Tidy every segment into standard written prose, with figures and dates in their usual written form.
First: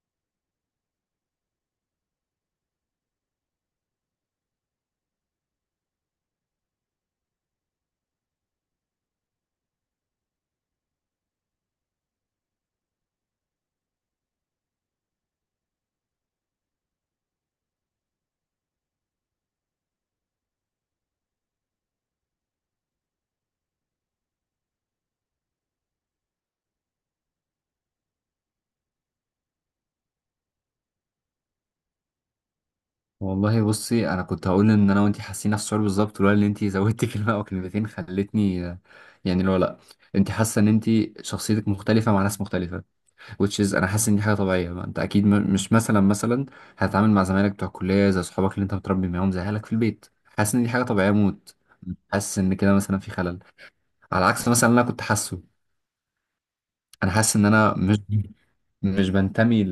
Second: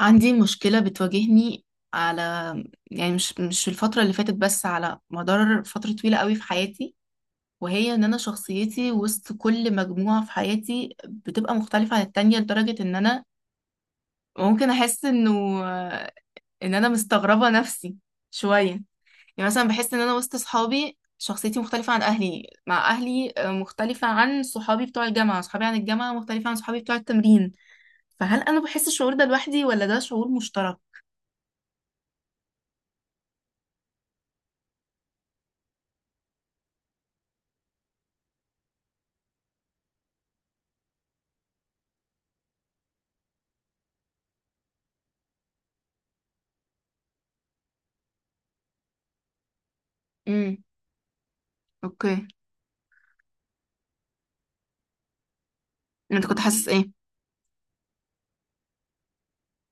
عندي مشكلة بتواجهني على، يعني مش في الفترة اللي فاتت، بس على مدار فترة طويلة قوي في حياتي. وهي ان انا شخصيتي وسط كل مجموعة في حياتي بتبقى مختلفة عن التانية، لدرجة ان انا ممكن احس انه ان انا مستغربة نفسي شوية. يعني مثلا بحس ان انا وسط صحابي شخصيتي مختلفة عن اهلي، مع اهلي مختلفة عن صحابي بتوع الجامعة، صحابي عن الجامعة مختلفة عن صحابي بتوع التمرين. فهل انا بحس الشعور ده لوحدي ولا ده شعور مشترك؟ والله بصي انا كنت هقول ان انا وانتي حاسين نفس الشعور بالظبط، لولا ان انتي زودتي كلمه او كلمتين خلتني. يعني لو لا انتي حاسه ان انتي شخصيتك مختلفه مع ناس مختلفه. which is انا حاسس ان دي حاجه طبيعيه، ما انت اكيد مش مثلا هتتعامل مع زمايلك بتوع الكليه زي صحابك اللي انت متربي معاهم زي اهلك في البيت. حاسس امم ان دي حاجه طبيعيه موت. اوكي. حاسس ان كده مثلا في خلل، على عكس مثلا اللي انا كنت حاسه. انت كنت حاسس ايه؟ انا حاسس ان انا مش بنتمي.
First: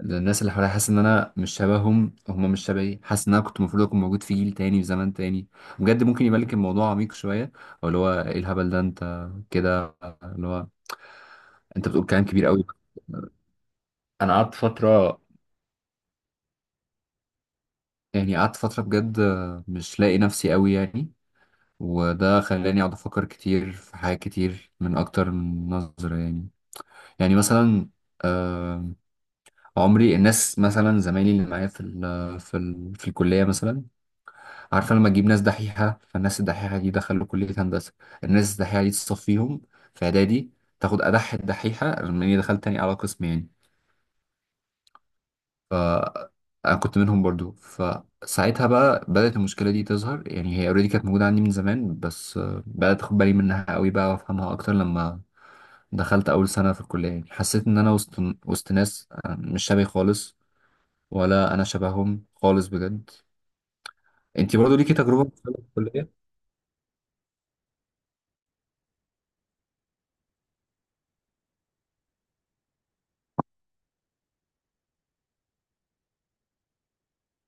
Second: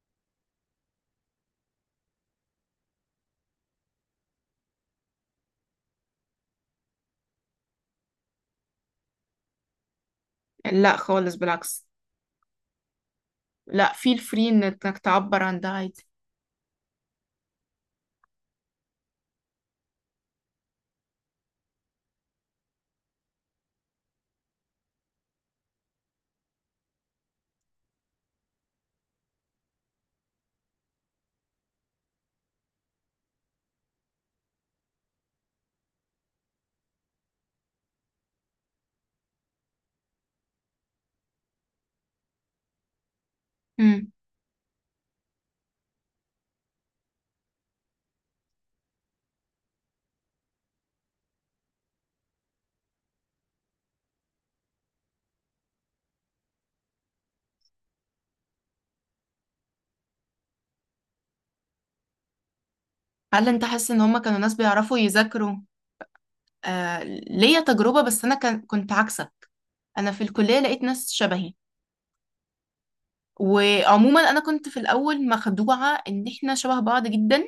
الناس اللي حواليا، حاسس ان انا مش شبههم، هم مش شبهي. حاسس ان انا كنت المفروض اكون موجود في جيل تاني، في زمان تاني. بجد ممكن يبان لك الموضوع عميق شويه، او اللي هو ايه الهبل ده انت كده. اللي هو لا خالص، بالعكس. انت بتقول كلام كبير قوي. لا، فeel انا free قعدت انك فتره، تعبر عن ده عادي. يعني قعدت فتره بجد مش لاقي نفسي، قوي يعني. وده خلاني اقعد افكر كتير في حاجات كتير من اكتر من نظره يعني. يعني مثلا، آه، عمري الناس مثلا زمايلي اللي معايا في ال في ال في الكليه مثلا. عارفة لما تجيب ناس دحيحة، فالناس الدحيحة دي دخلوا كلية هندسة. الناس الدحيحة دي تصفيهم في إعدادي، تاخد أدح الدحيحة، لما إني دخلت تاني على قسم يعني. مم. ف أنا كنت منهم برضو، فساعتها بقى بدأت المشكلة دي تظهر. يعني هي أوريدي كانت موجودة عندي من زمان، بس بدأت أخد بالي منها قوي بقى وأفهمها أكتر لما دخلت أول سنة في الكلية. يعني حسيت إن أنا وسط وسط ناس مش شبهي خالص، ولا أنا شبههم خالص بجد. هل انت حاسس ان هما كانوا ناس أنتي برضو ليكي بيعرفوا تجربة في يذاكروا؟ الكلية؟ آه، ليا تجربة، بس انا كان كنت عكسك. انا في الكلية لقيت ناس شبهي، وعموما انا كنت في الاول مخدوعة ان احنا شبه بعض جدا،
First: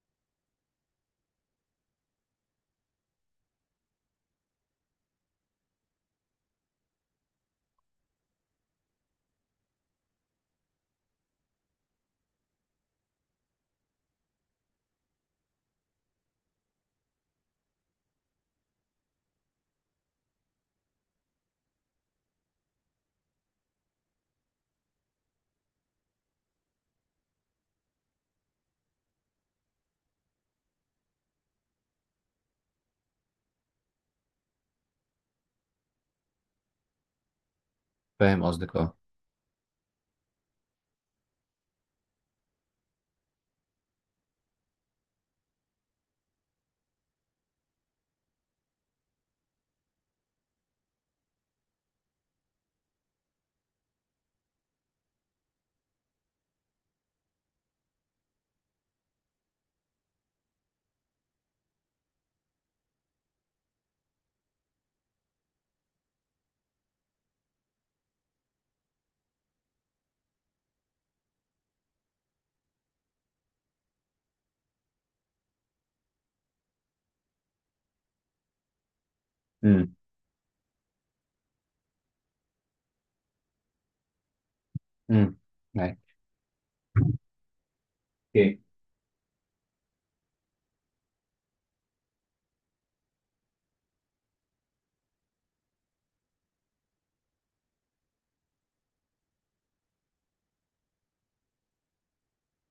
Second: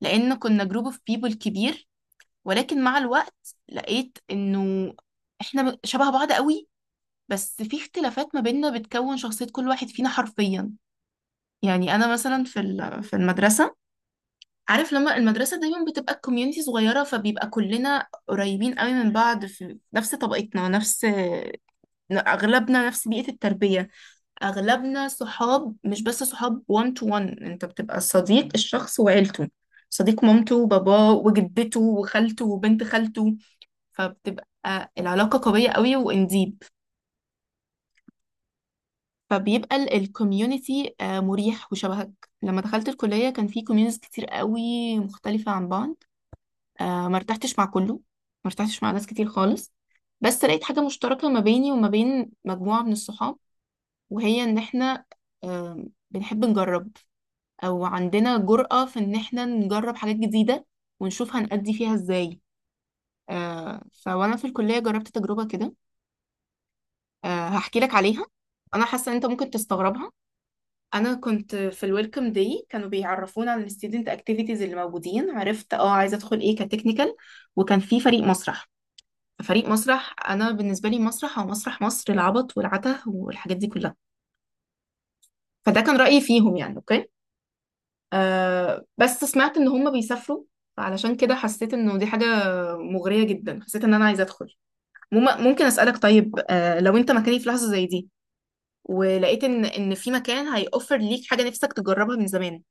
لان كنا جروب اوف بيبل كبير. ولكن مع الوقت لقيت انه احنا شبه بعض قوي، بس في اختلافات ما بيننا بتكون شخصية كل واحد فينا حرفيا. يعني انا مثلا في في المدرسة، عارف لما المدرسة دايما بتبقى الكوميونتي صغيرة، فبيبقى كلنا قريبين قوي من بعض، في نفس طبقتنا، نفس أغلبنا نفس بيئة التربية، أغلبنا صحاب، مش بس صحاب one to one، أنت بتبقى صديق الشخص وعيلته، صديق مامته وباباه وجدته وخالته وبنت خالته. فبتبقى العلاقة قوية قوي وانديب. فاهم قصدك. فبيبقى الكوميونتي مريح وشبهك. لما دخلت الكلية كان في كوميونيز كتير قوي، مختلفة عن بعض. آه، ما ارتحتش مع كله، ما ارتحتش مع ناس كتير خالص، بس لقيت حاجة مشتركة ما بيني وما بين مجموعة من الصحاب، وهي إن إحنا آه بنحب نجرب، أو عندنا جرأة في إن إحنا نجرب حاجات جديدة ونشوف هنأدي فيها إزاي. فوأنا في الكلية جربت تجربة كده. آه، هحكي لك عليها. أنا حاسة إن أنت ممكن تستغربها. أنا كنت في الويلكم داي كانوا بيعرفونا عن الستودنت أكتيفيتيز اللي موجودين، عرفت أه عايزة أدخل إيه كتكنيكال، وكان في فريق مسرح. فريق اه. مسرح انا بالنسبه لي مسرح او مسرح مصر العبط والعته والحاجات دي كلها. امم. فده كان معاك. رايي فيهم، يعني اوكي. اوكي. آه، بس سمعت ان هم بيسافروا، فعلشان كده حسيت انه دي حاجه مغريه جدا، حسيت ان انا عايزه ادخل. ممكن اسالك طيب، آه لو انت مكاني في لحظه زي دي ولقيت ان ان في مكان هيوفر ليك حاجه نفسك تجربها من زمان،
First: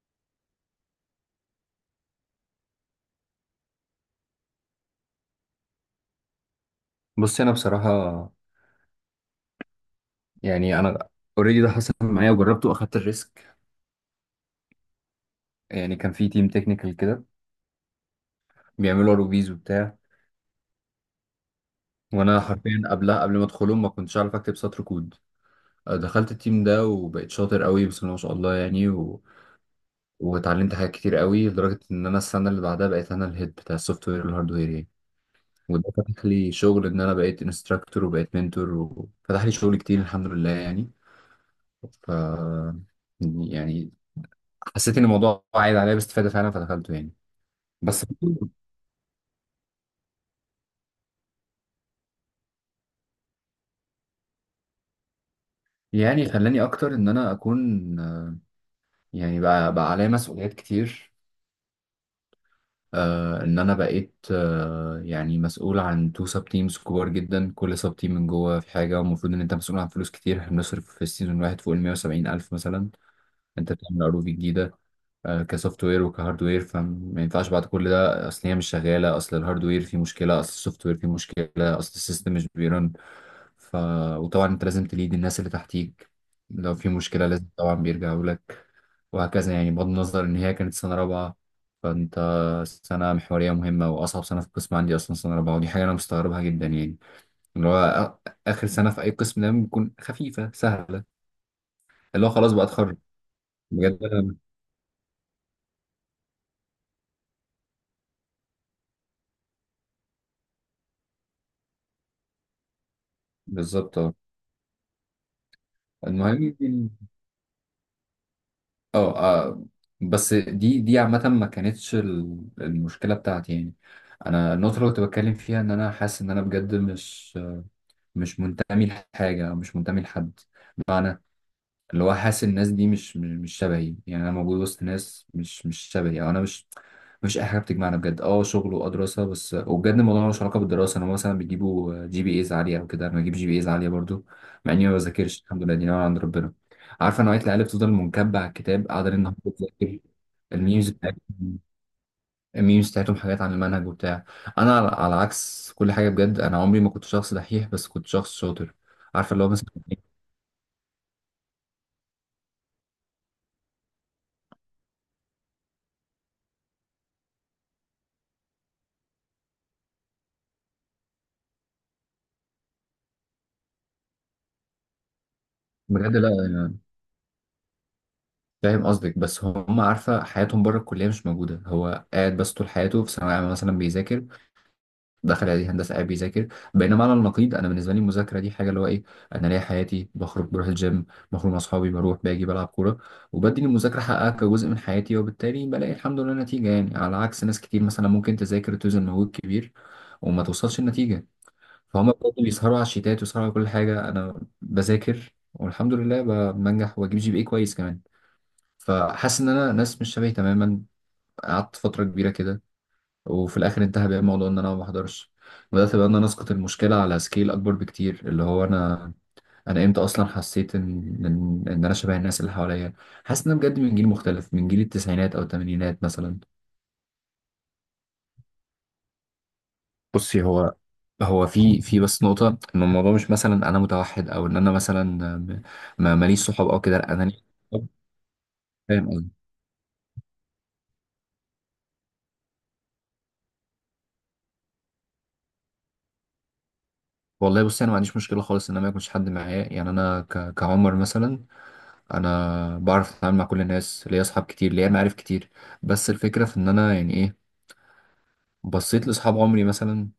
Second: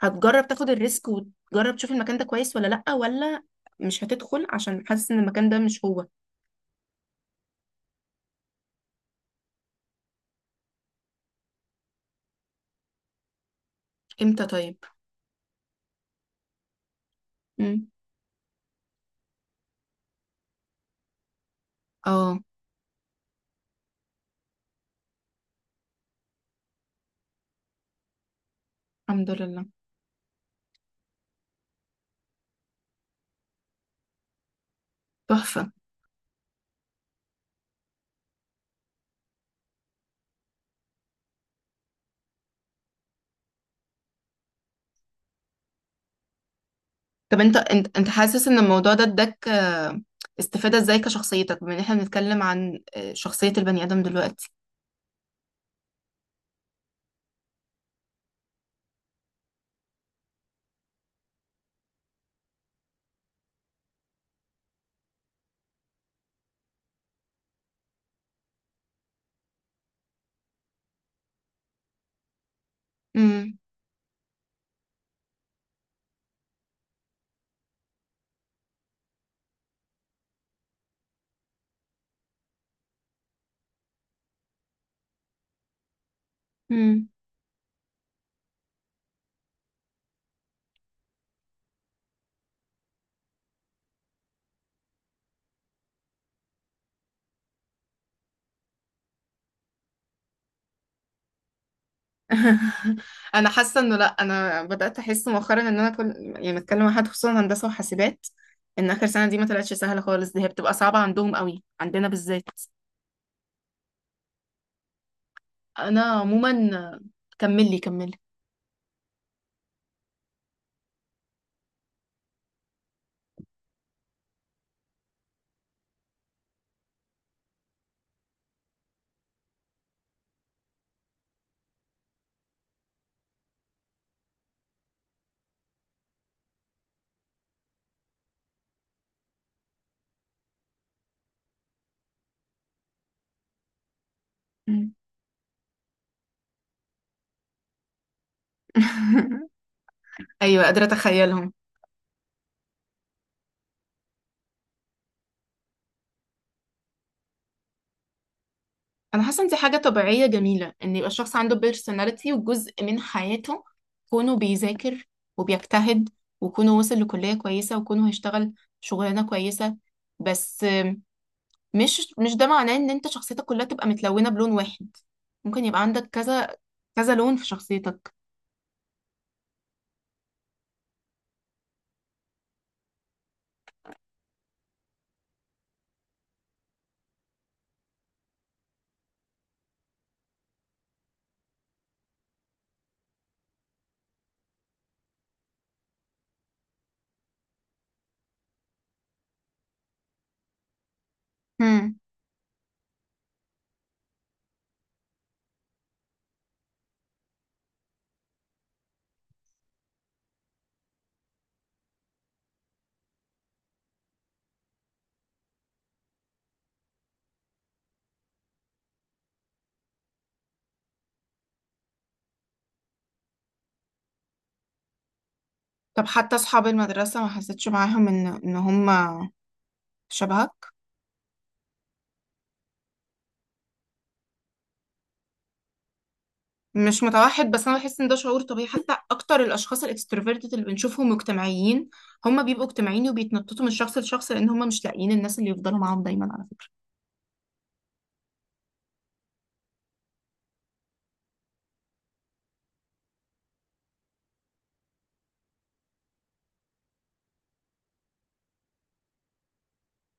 هتجرب تاخد الريسك وتجرب تشوف المكان ده كويس ولا لا، ولا مش هتدخل عشان حاسس ان المكان ده مش هو؟ بص انا بصراحه، يعني انا، اوريدي ده حصل معايا وجربته واخدت الريسك. امتى طيب؟ يعني كان في تيم تكنيكال كده امم. بيعملوا روبيز وبتاع. اه. وانا حرفيا قبلها، قبل ما ادخلهم، ما كنتش اعرف اكتب سطر كود. دخلت التيم ده وبقيت شاطر قوي، بسم الله ما شاء الله، يعني و... الحمد لله. واتعلمت حاجات كتير قوي، لدرجه ان انا السنه اللي بعدها بقيت انا الهيد بتاع السوفت وير والهاردوير يعني. تحفة. وده فتح لي شغل ان انا بقيت انستراكتور وبقيت منتور، وفتح لي شغل كتير الحمد لله يعني. ف يعني حسيت ان الموضوع عايد عليا باستفاده فعلا، فدخلته يعني. طب انت، انت بس انت حاسس ان الموضوع ده اداك استفادة ازاي كشخصيتك، بما ان احنا بنتكلم عن شخصية البني ادم دلوقتي؟ يعني خلاني اكتر ان انا اكون يعني بقى عليا مسؤوليات كتير. آه ان انا بقيت مسؤول عن تو سب تيمز كبار جدا، كل سب تيم من جوه في حاجه، والمفروض ان انت مسؤول عن فلوس كتير. احنا بنصرف في السيزون الواحد فوق ال 170 الف مثلا. امم. انت بتعمل عروض جديده، آه كسوفت وير وكهارد وير، فما ينفعش بعد كل ده اصل هي مش شغاله، اصل الهارد وير فيه مشكله، اصل السوفت وير فيه مشكله، اصل السيستم مش بيرن. ف... وطبعا انت لازم تليد الناس اللي تحتيك. لو في امم. مشكلة لازم طبعا بيرجعوا لك، وهكذا. يعني بغض النظر ان هي كانت سنة رابعة، فانت سنة محورية مهمة واصعب سنة في القسم عندي اصلا سنة رابعة. ودي حاجة انا مستغربها جدا يعني، اللي هو اخر سنة في اي قسم دايما بتكون خفيفة سهلة، اللي هو خلاص بقى اتخرج. انا حاسة انه بجد لا، أنا- انا بدأت احس مؤخرا ان انا كل يعني بتكلم مع حد خصوصا هندسة وحاسبات، ان اخر سنة دي ما طلعتش سهلة خالص، دي هي بتبقى صعبة عندهم قوي، عندنا بالذات. بالظبط اه. انا المهم يعني- عموما كملي كملي. اه. بس دي عامة، ما كانتش المشكلة بتاعتي يعني. انا النقطه اللي كنت بتكلم فيها ان انا حاسس ان انا بجد مش منتمي لحاجة، أو مش منتمي لحد. بمعنى اللي هو حاسس الناس دي مش شبهي. يعني أنا موجود وسط ناس مش شبهي، أو أنا مش. مفيش أي حاجة بتجمعنا بجد، أه شغل وأه دراسة بس. وبجد الموضوع ملوش علاقة بالدراسة. أنا مثلا بيجيبوا جي بي إيز عالية أو كده، أنا بجيب جي بي إيز عالية برضو مع إني مم. ما بذاكرش، الحمد لله دي نعمة عند ربنا. عارفة نوعية العيال اللي بتفضل منكبة على الكتاب، قاعدة ليل نهار بتذاكر. ايوه، قادرة الميمز اتخيلهم. بتاعتهم، الميمز بتاعتهم حاجات عن المنهج وبتاع. انا على عكس كل حاجه بجد، انا عمري ما كنت شخص دحيح، بس كنت شخص شاطر. انا عارفه حاسه اللي ان هو دي مثلا حاجه إيه؟ طبيعيه جميله، ان يبقى الشخص عنده بيرسوناليتي وجزء من حياته كونه بيذاكر وبيجتهد، وكونه وصل لكليه كويسه، وكونه هيشتغل شغلانه كويسه. بس مش ده معناه ان انت شخصيتك كلها تبقى متلونه بلون واحد. ممكن يبقى عندك بجد لا. كذا يعني كذا لون في شخصيتك. فاهم قصدك، بس هم عارفه حياتهم بره الكليه مش موجوده. هو قاعد بس طول حياته في ثانويه عامه مثلا بيذاكر، دخل عليه هندسه قاعد بيذاكر. بينما على النقيض انا بالنسبه لي المذاكره دي حاجه اللي هو ايه. انا ليا حياتي، بخرج بروح الجيم، بخرج مع اصحابي، بروح باجي بلعب كوره، وبدي المذاكره حقها كجزء من حياتي. وبالتالي بلاقي الحمد لله نتيجه، يعني على عكس ناس كتير مثلا ممكن تذاكر وتبذل مجهود كبير وما توصلش النتيجة. هم. فهم بجد بيسهروا على الشيتات ويسهروا على كل حاجة، أنا بذاكر والحمد لله بنجح وبجيب جي بي اي كويس كمان. فحاسس إن أنا ناس مش شبهي تماما. قعدت فترة كبيرة كده، وفي الاخر انتهى بيا الموضوع ان انا ما بحضرش. بدات بقى ان انا اسقط المشكله على سكيل اكبر بكتير، اللي هو انا، انا امتى اصلا حسيت ان إن انا شبه الناس اللي حواليا. حاسس ان انا بجد من جيل مختلف، من جيل التسعينات او الثمانينات طب حتى مثلا. اصحاب المدرسه ما حسيتش معاهم ان هم بصي شبهك؟ هو، هو في بس نقطه، ان الموضوع مش مثلا انا متوحد، او ان انا مثلا م- ما ماليش صحاب او كده. مش لا انا ليا متوحد، بس انا صحاب. بحس ان ده شعور طبيعي. حتى فاهم قصدي. اكتر الاشخاص الاكستروفيرتد اللي بنشوفهم مجتمعيين، هم بيبقوا اجتماعيين وبيتنططوا من شخص لشخص، لان هم مش لاقيين الناس اللي يفضلوا معاهم دايما على فكره. والله بصي انا ما عنديش مشكله خالص ان انا ما يكونش حد معايا، يعني انا كعمر مثلا انا بعرف اتعامل مع كل الناس، ليا اصحاب كتير، ليا معارف كتير. بس الفكره في ان انا يعني ايه، بصيت لاصحاب عمري مثلا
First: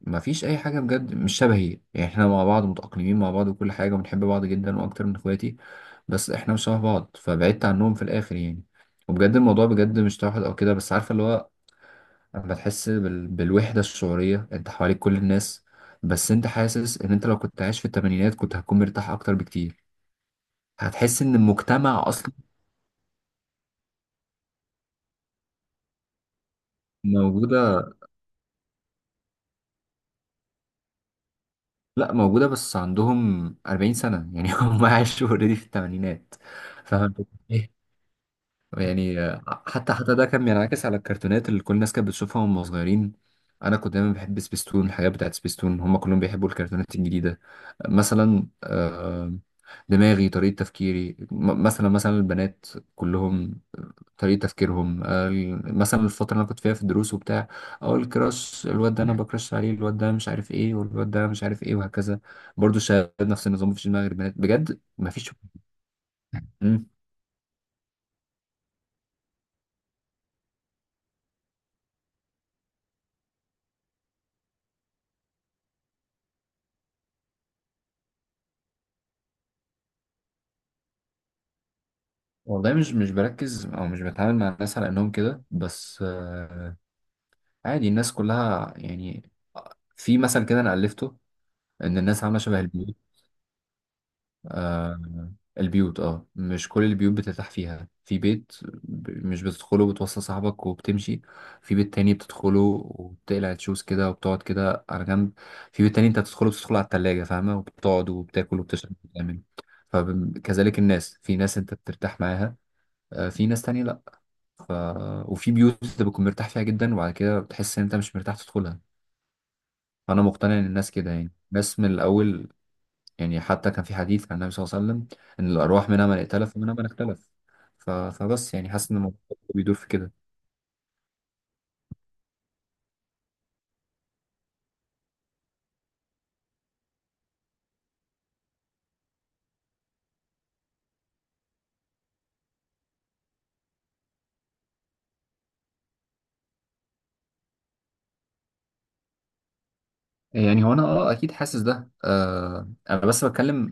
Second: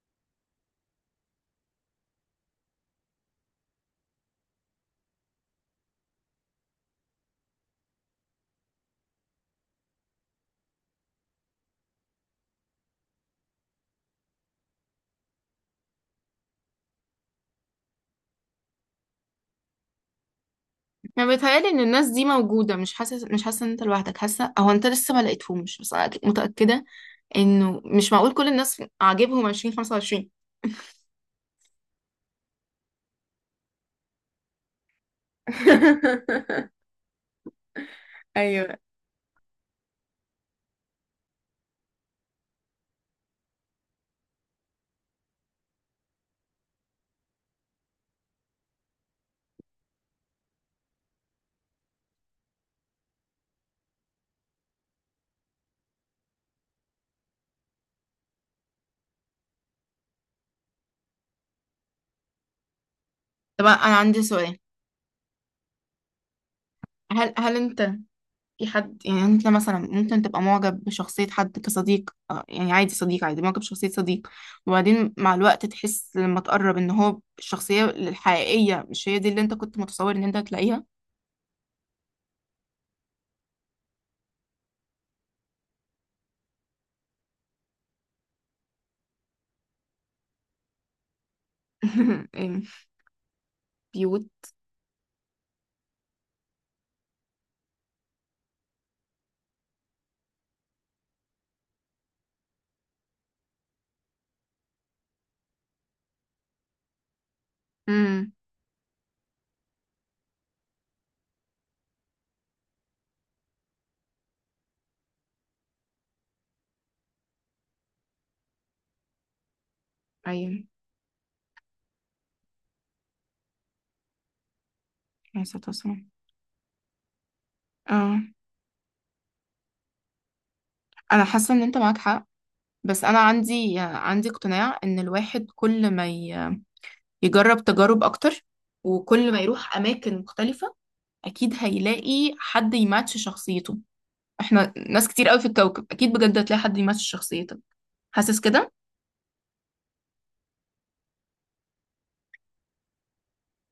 ما فيش اي حاجه بجد مش شبهي. يعني احنا مع بعض متاقلمين مع بعض وكل حاجه، وبنحب بعض جدا واكتر من اخواتي، بس احنا مش شبه بعض، فبعدت عنهم في الاخر يعني. وبجد الموضوع بجد مش توحد او كده، بس عارفه اللي هو، اما تحس بالوحده الشعوريه، انت حواليك كل الناس، بس انت حاسس ان انت لو كنت عايش في الثمانينات كنت هتكون مرتاح اكتر بكتير. هتحس انا ان بيتهيالي ان المجتمع الناس دي اصلا موجوده، مش حاسه ان انت لوحدك، حاسه او انت لسه ما لقيتهمش، بس انا أكيد متاكده موجودة. انه مش معقول كل الناس عاجبهم 20 25. لا موجودة، بس عندهم 40 سنة يعني هم عاشوا اوريدي في الثمانينات. فاهم الفكرة؟ إيه؟ ايوه. يعني حتى حتى ده كان بينعكس على الكرتونات اللي كل الناس كانت بتشوفها وهم صغيرين. انا كنت دايما بحب سبيستون، الحاجات بتاعت سبيستون. هم كلهم بيحبوا الكرتونات الجديدة مثلا. دماغي طريقة تفكيري مثلا، مثلا البنات كلهم طريقة تفكيرهم، مثلا الفترة اللي أنا كنت فيها في الدروس وبتاع، أقول الكراش الواد ده أنا بكراش عليه، الواد ده مش عارف إيه، والواد ده مش عارف إيه، وهكذا. برضو الشباب نفس طب النظام، مفيش انا دماغ غير عندي بنات سؤال. بجد مفيش. مم. هل انت في حد، يعني انت مثلا ممكن تبقى معجب بشخصية حد كصديق، يعني عادي صديق عادي معجب بشخصية صديق، وبعدين مع الوقت تحس لما تقرب ان هو الشخصية الحقيقية مش هي دي اللي انت كنت متصور ان انت هتلاقيها؟ والله مش مش بركز أو مش بتعامل مع الناس على إنهم كده، بس عادي الناس كلها يعني. في مثل كده أنا ألفته، إن الناس عاملة شبه إيه، البيوت. بيوت؟ آه البيوت. اه مش كل البيوت بترتاح فيها. في بيت مش بتدخله، بتوصل صاحبك وبتمشي. في بيت تاني بتدخله وبتقلع الشوز كده وبتقعد كده على جنب. في بيت تاني انت بتدخله، بتدخله على التلاجة فاهمة، وبتقعد امم. وبتاكل وبتشرب وبتعمل. فكذلك الناس، في ناس انت بترتاح معاها، في ناس تانية لأ. ف... وفي بيوت انت بتكون مرتاح فيها جدا، وبعد كده بتحس ان انت مش مرتاح تدخلها. فأنا ايوه. مقتنع ان الناس كده يعني، الناس من الأول. يعني حتى كان في حديث عن النبي صلى الله عليه وسلم عليه ان الصلاة الارواح منها والسلام. من ائتلف ومنها من اختلف. اه. فبس يعني حاسس ان الموضوع بيدور في كده انا حاسة ان انت معاك حق، بس انا عندي، عندي اقتناع ان الواحد كل ما يجرب تجارب اكتر وكل ما يروح اماكن مختلفة، اكيد هيلاقي حد يماتش شخصيته. احنا ناس كتير قوي في الكوكب، اكيد بجد هتلاقي حد يمثل شخصيتك. حاسس كده؟ يعني. هو انا اه اكيد حاسس ده، آه انا بس بتكلم.